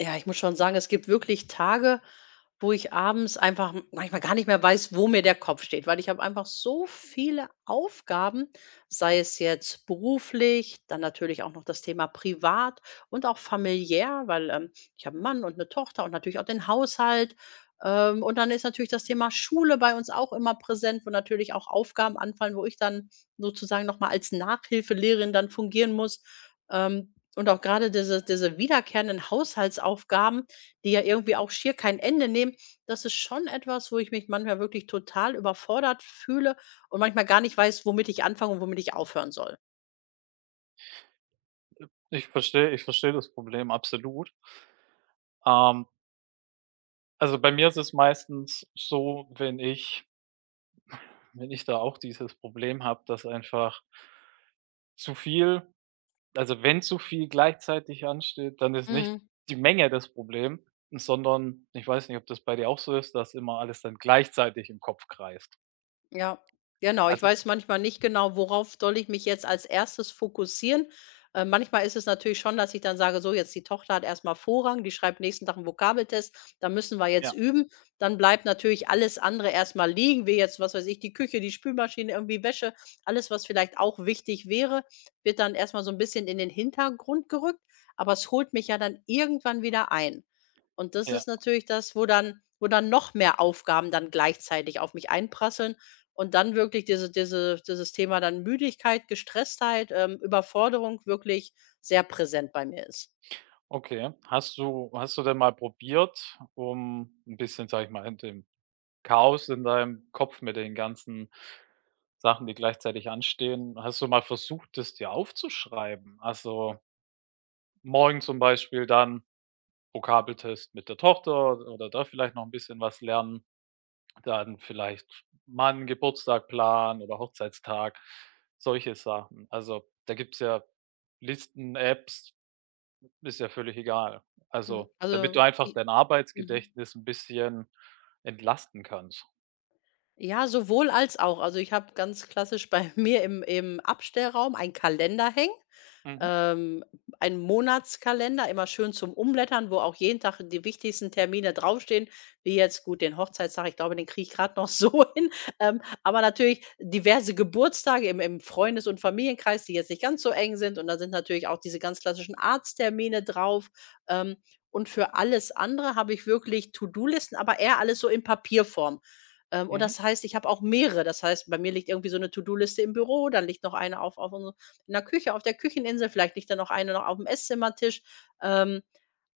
Ja, ich muss schon sagen, es gibt wirklich Tage, wo ich abends einfach m manchmal gar nicht mehr weiß, wo mir der Kopf steht, weil ich habe einfach so viele Aufgaben, sei es jetzt beruflich, dann natürlich auch noch das Thema privat und auch familiär, weil ich habe einen Mann und eine Tochter und natürlich auch den Haushalt. Und dann ist natürlich das Thema Schule bei uns auch immer präsent, wo natürlich auch Aufgaben anfallen, wo ich dann sozusagen noch mal als Nachhilfelehrerin dann fungieren muss. Ähm und auch gerade diese wiederkehrenden Haushaltsaufgaben, die ja irgendwie auch schier kein Ende nehmen, das ist schon etwas, wo ich mich manchmal wirklich total überfordert fühle und manchmal gar nicht weiß, womit ich anfangen und womit ich aufhören soll. Ich verstehe das Problem absolut. Ähm, also, bei mir ist es meistens so, wenn ich wenn ich da auch dieses Problem habe, dass einfach zu viel, also wenn zu viel gleichzeitig ansteht, dann ist nicht Mhm. die Menge das Problem, sondern ich weiß nicht, ob das bei dir auch so ist, dass immer alles dann gleichzeitig im Kopf kreist. Ja, genau. Ich Also, weiß manchmal nicht genau, worauf soll ich mich jetzt als Erstes fokussieren. Manchmal ist es natürlich schon, dass ich dann sage, so, jetzt die Tochter hat erstmal Vorrang, die schreibt nächsten Tag einen Vokabeltest, da müssen wir jetzt ja, üben. Dann bleibt natürlich alles andere erstmal liegen, wie jetzt, was weiß ich, die Küche, die Spülmaschine, irgendwie Wäsche, alles, was vielleicht auch wichtig wäre, wird dann erstmal so ein bisschen in den Hintergrund gerückt, aber es holt mich ja dann irgendwann wieder ein. Und das ja, ist natürlich das, wo dann noch mehr Aufgaben dann gleichzeitig auf mich einprasseln und dann wirklich dieses Thema dann Müdigkeit, Gestresstheit, Überforderung wirklich sehr präsent bei mir ist. okay. Hast du denn mal probiert, um ein bisschen, sage ich mal, in dem Chaos in deinem Kopf mit den ganzen Sachen, die gleichzeitig anstehen. Hast du mal versucht, das dir aufzuschreiben? Also, morgen zum Beispiel dann Vokabeltest mit der Tochter oder da vielleicht noch ein bisschen was lernen, dann vielleicht mal 'n Geburtstag planen oder Hochzeitstag, solche Sachen. Also, da gibt's ja Listen, Apps, ist ja völlig egal. Mhm. Also, damit Also du einfach I dein mhm. Arbeitsgedächtnis ein bisschen entlasten kannst. ja, sowohl als auch. Also, ich habe ganz klassisch bei mir im Abstellraum einen Kalender hängen. Mhm, ähm, einen Monatskalender, immer schön zum Umblättern, wo auch jeden Tag die wichtigsten Termine draufstehen, wie jetzt gut den Hochzeitstag, ich glaube, den kriege ich gerade noch so hin, aber natürlich diverse Geburtstage im Freundes und Familienkreis, die jetzt nicht ganz so eng sind und da sind natürlich auch diese ganz klassischen Arzttermine drauf, ähm, und für alles andere habe ich wirklich To-do-Listen, aber eher alles so in Papierform. Und mhm. das heißt, ich habe auch mehrere. Das heißt, bei mir liegt irgendwie so eine To-do-Liste im Büro, dann liegt noch eine auf in der Küche, auf der Kücheninsel, vielleicht liegt da noch eine noch auf dem Esszimmertisch. Ähm,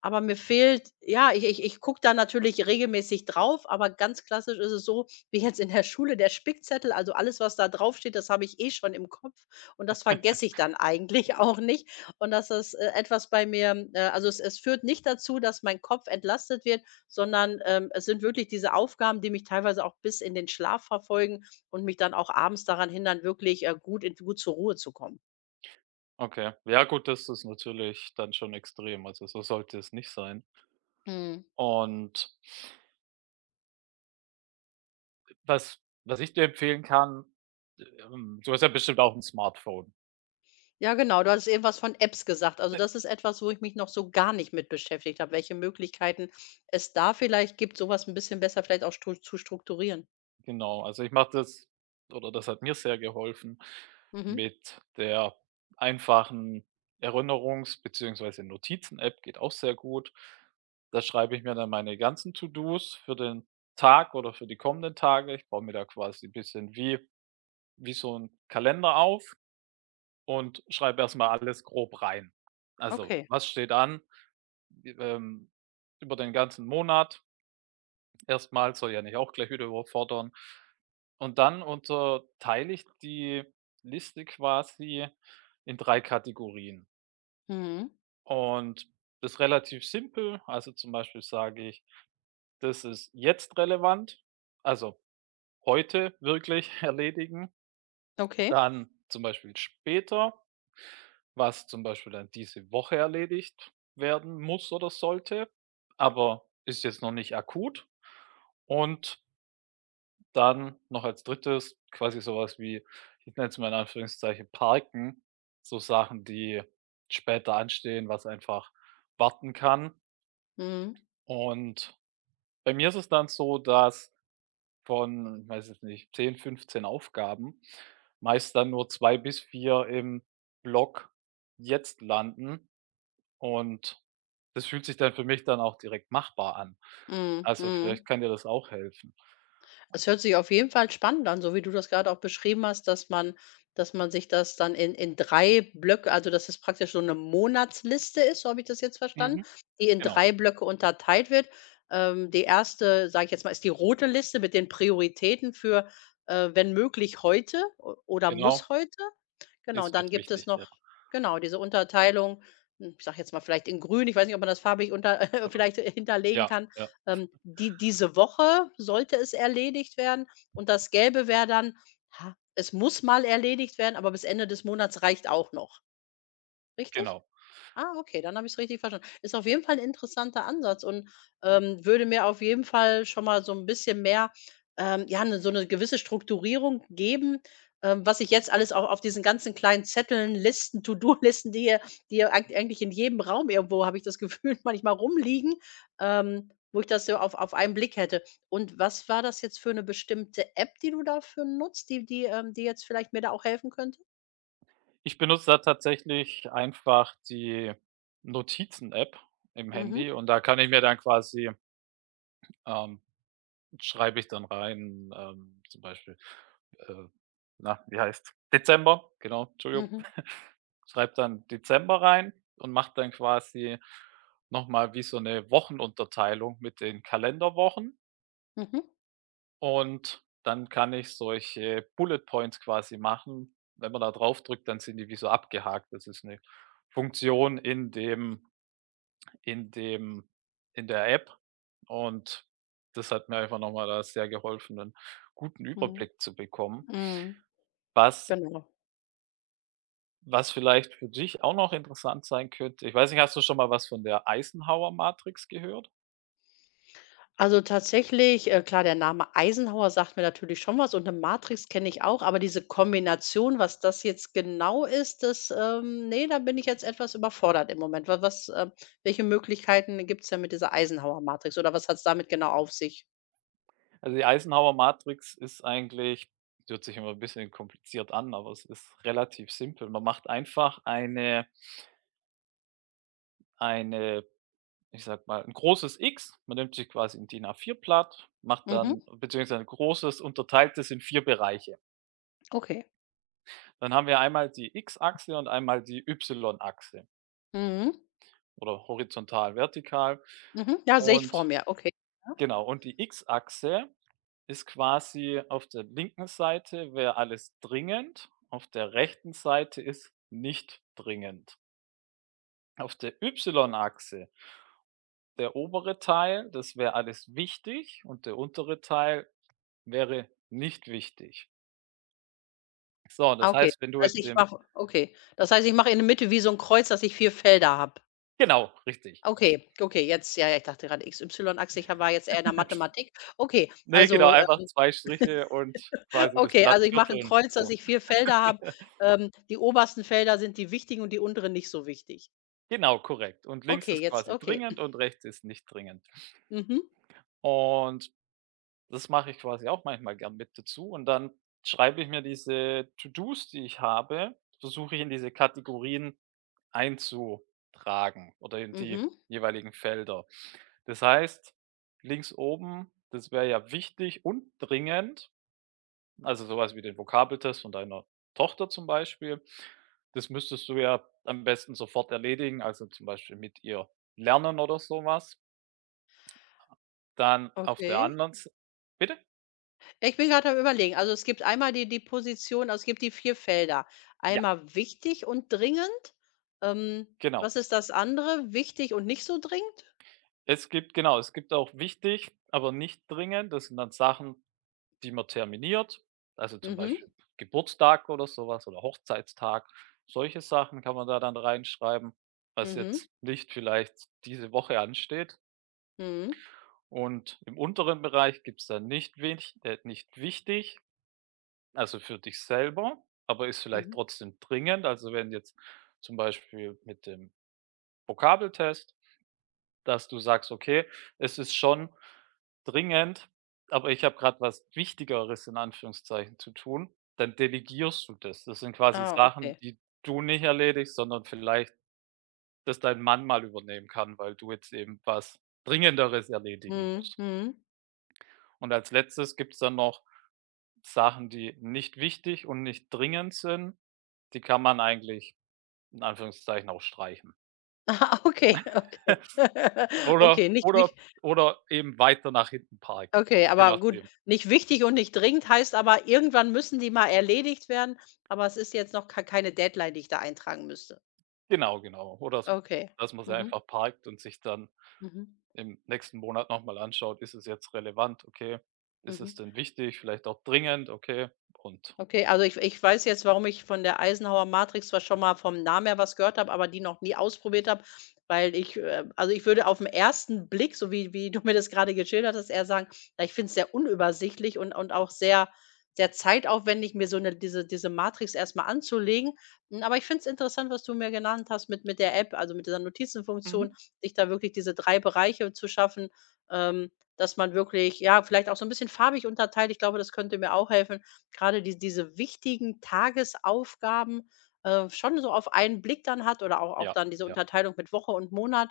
aber mir fehlt ja, ich gucke da natürlich regelmäßig drauf, aber ganz klassisch ist es so, wie jetzt in der Schule, der Spickzettel, also alles, was da draufsteht, das habe ich eh schon im Kopf und das vergesse ich dann eigentlich auch nicht. Und das ist etwas bei mir, also es führt nicht dazu, dass mein Kopf entlastet wird, sondern, es sind wirklich diese Aufgaben, die mich teilweise auch bis in den Schlaf verfolgen und mich dann auch abends daran hindern, wirklich gut zur Ruhe zu kommen. Okay. Ja gut, das ist natürlich dann schon extrem. Also, so sollte es nicht sein. Mhm. Und was was ich dir empfehlen kann, du hast ja bestimmt auch ein Smartphone. Ja, genau. Du hast eben was von Apps gesagt. Also das ist etwas, wo ich mich noch so gar nicht mit beschäftigt habe, welche Möglichkeiten es da vielleicht gibt, sowas ein bisschen besser vielleicht auch stru zu strukturieren. Genau, also, ich mache das, oder das hat mir sehr geholfen Mhm. mit der einfachen Erinnerungs bzw. Notizen-App, geht auch sehr gut. Da schreibe ich mir dann meine ganzen To-dos für den Tag oder für die kommenden Tage. Ich baue mir da quasi ein bisschen wie wie so ein Kalender auf und schreibe erst mal alles grob rein. Also, Okay. was steht an, ähm, über den ganzen Monat erst mal, soll ja nicht auch gleich wieder überfordern. Und dann unterteile ich die Liste quasi in 3 Kategorien. Mhm. Und das ist relativ simpel. Also, zum Beispiel sage ich: „Das ist jetzt relevant“, also heute wirklich erledigen, Okay. dann zum Beispiel später, was zum Beispiel dann diese Woche erledigt werden muss oder sollte, aber ist jetzt noch nicht akut. Und dann noch als Drittes quasi so was wie, ich nenne es mal in Anführungszeichen „Parken“, so Sachen, die später anstehen, was einfach warten kann. Mhm. Und bei mir ist es dann so, dass von, ich weiß jetzt nicht, 10 15 Aufgaben meist dann nur 2 bis 4 im Block „Jetzt“ landen. Und das fühlt sich dann für mich dann auch direkt machbar an. Mhm. Also, vielleicht Mhm. kann dir das auch helfen. Es hört sich auf jeden Fall spannend an, so wie du das gerade auch beschrieben hast, dass man sich das dann in 3 Blöcke also, dass es praktisch so eine Monatsliste ist, so habe ich das jetzt verstanden, Mhm, die in genau. 3 Blöcke unterteilt wird. Die erste, sage ich jetzt mal, ist die rote Liste mit den Prioritäten für, wenn möglich heute o oder Genau, muss heute. Genau, und ist dann jetzt gibt es wichtig, ja. noch genau, diese Unterteilung, ich sage jetzt mal vielleicht in grün, ich weiß nicht, ob man das farbig unter Oder vielleicht hinterlegen ja, kann. ja, Die diese Woche sollte es erledigt werden und das Gelbe wäre dann, ha, es muss mal erledigt werden, aber bis Ende des Monats reicht auch noch, richtig? genau. Ah, okay, dann habe ich es richtig verstanden. Ist auf jeden Fall ein interessanter Ansatz und würde mir auf jeden Fall schon mal so ein bisschen mehr, ja, 'ne so eine gewisse Strukturierung geben, was ich jetzt alles auch auf diesen ganzen kleinen Zetteln, Listen, To-do-Listen, die ja eigentlich in jedem Raum irgendwo, habe ich das Gefühl, manchmal rumliegen, wo ich das so auf einen Blick hätte. Und was war das jetzt für eine bestimmte App, die du dafür nutzt, die jetzt vielleicht mir da auch helfen könnte? Ich benutze da tatsächlich einfach die Notizen-App im Mhm. Handy, und da kann ich mir dann quasi, ähm schreibe ich dann rein, zum Beispiel, äh, na, wie heißt Dezember, genau, Entschuldigung. Mhm. Schreibe dann Dezember rein und mache dann quasi noch mal wie so eine Wochenunterteilung mit den Kalenderwochen, Mhm. und dann kann ich solche Bullet Points quasi machen. Wenn man da drauf drückt, dann sind die wie so abgehakt. Das ist eine Funktion in dem in dem in der App, und das hat mir einfach noch mal da sehr geholfen, einen guten Mhm. Überblick zu bekommen. Mhm. Was Genau. was vielleicht für dich auch noch interessant sein könnte, ich weiß nicht, hast du schon mal was von der Eisenhower-Matrix gehört? Also tatsächlich, klar, der Name Eisenhower sagt mir natürlich schon was und 'ne Matrix kenne ich auch, aber diese Kombination, was das jetzt genau ist, das, ne, da bin ich jetzt etwas überfordert im Moment. Welche Möglichkeiten gibt's denn mit dieser Eisenhower-Matrix oder was hat's damit genau auf sich? Also, die Eisenhower-Matrix ist eigentlich, die hört sich immer ein bisschen kompliziert an, aber es ist relativ simpel. Man macht einfach eine, ich sag mal, ein großes X. Man nimmt sich quasi 'n DIN A4-Blatt, macht Mhm, dann beziehungsweise ein großes, unterteilt es in 4 Bereiche. okay. Dann haben wir einmal die X-Achse und einmal die Y-Achse, Mhm, oder horizontal, vertikal. mhm. Ja, sehe ich vor Und mir. Okay. Ja. genau, und die X-Achse ist quasi, auf der linken Seite wäre alles dringend, auf der rechten Seite ist nicht dringend. Auf der Y-Achse, der obere Teil, das wäre alles wichtig und der untere Teil wäre nicht wichtig. So, Ah, das okay. heißt, wenn du Also, jetzt ich im, mache Okay. Das heißt, ich mache in der Mitte wie so ein Kreuz, dass ich 4 Felder habe. genau, richtig. Okay, okay, jetzt ja, ja, ich dachte gerade X, Y, Achse ich ha war jetzt eher in der Mathematik. Okay, Ne, genau, also, einfach ähm 2 Striche und quasi das okay, Blatt also, ich mache ein vierteln, Kreuz, dass so. ich 4 Felder habe. Die obersten Felder sind die wichtigen und die unteren nicht so wichtig. Genau, korrekt. Und links Okay, ist jetzt quasi okay. dringend und rechts ist nicht dringend. Mhm, Und das mache ich quasi auch manchmal gern mit dazu, und dann schreibe ich mir diese To-dos, die ich habe, versuche ich in diese Kategorien einzutragen oder in die mhm, jeweiligen Felder. Das heißt, links oben, das wäre ja wichtig und dringend, also sowas wie den Vokabeltest von deiner Tochter zum Beispiel, das müsstest du ja am besten sofort erledigen, also zum Beispiel mit ihr lernen oder so was. Dann auf der okay. anderen S, bitte? Ich bin gerade am Überlegen. Also, es gibt einmal die Position also, es gibt die 4 Felder. Ja, Einmal wichtig und dringend. Ähm, genau. was ist das andere? Wichtig und nicht so dringend? Es gibt, genau, es gibt auch wichtig, aber nicht dringend. Das sind dann Sachen, die man terminiert, also zum Mhm, Beispiel Geburtstag oder sowas oder Hochzeitstag. Solche Sachen kann man da dann reinschreiben, was mhm, jetzt nicht vielleicht diese Woche ansteht. mhm, Und im unteren Bereich gibt's dann nicht wenig nicht wichtig, also für dich selber, aber ist vielleicht mhm. trotzdem dringend. Also wenn jetzt zum Beispiel mit dem Vokabeltest, dass du sagst: „Okay, es ist schon dringend, aber ich habe gerade was Wichtigeres in Anführungszeichen zu tun.“ Dann delegierst du das. Das sind quasi Ah, Sachen, okay. die du nicht erledigst, sondern vielleicht dass dein Mann mal übernehmen kann, weil du jetzt eben was Dringenderes erledigen Mhm, musst. mhm. Und als Letztes gibt es dann noch Sachen, die nicht wichtig und nicht dringend sind. Die kann man eigentlich in Anführungszeichen auch streichen. Aha, okay, okay. Oder Okay, nicht oder wichtig. oder eben weiter nach hinten parken, Okay, je aber gut, nachdem. nicht wichtig und nicht dringend heißt aber, irgendwann müssen die mal erledigt werden, aber es ist jetzt noch k keine Deadline, die ich da eintragen müsste. Genau, genau. Oder s Okay. dass man sie Mhm. einfach parkt und sich dann Mhm. im nächsten Monat noch mal anschaut: „Ist es jetzt relevant? Okay. Ist es Mhm. denn wichtig? Vielleicht auch dringend? Okay.“ Und Okay, also ich weiß jetzt, warum ich von der Eisenhower Matrix zwar schon mal vom Namen her was gehört habe, aber die noch nie ausprobiert habe, weil ich, also ich würde aufm ersten Blick, so wie du mir das gerade geschildert hast, eher sagen, ja, ich finde es sehr unübersichtlich und auch sehr sehr zeitaufwendig, mir so eine diese diese Matrix erstmal anzulegen. Aber ich finde es interessant, was du mir genannt hast mit der App, also mit dieser Notizenfunktion, mhm, sich da wirklich diese 3 Bereiche zu schaffen, ähm, dass man wirklich, ja, vielleicht auch so ein bisschen farbig unterteilt. Ich glaube, das könnte mir auch helfen gerade diese wichtigen Tagesaufgaben, schon so auf einen Blick dann hat oder auch ja, dann diese ja. Unterteilung mit Woche und Monat.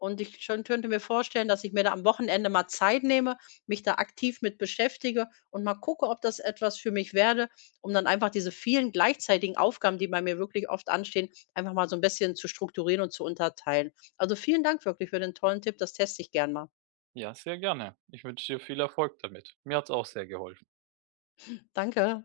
Und ich schon könnte mir vorstellen, dass ich mir da am Wochenende mal Zeit nehme, mich da aktiv mit beschäftige und mal gucke, ob das etwas für mich werde, um dann einfach diese vielen gleichzeitigen Aufgaben, die bei mir wirklich oft anstehen, einfach mal so ein bisschen zu strukturieren und zu unterteilen. Also, vielen Dank wirklich für den tollen Tipp. Das teste ich gern mal. Ja, sehr gerne. Ich wünsche dir viel Erfolg damit. Mir hat's auch sehr geholfen. Danke.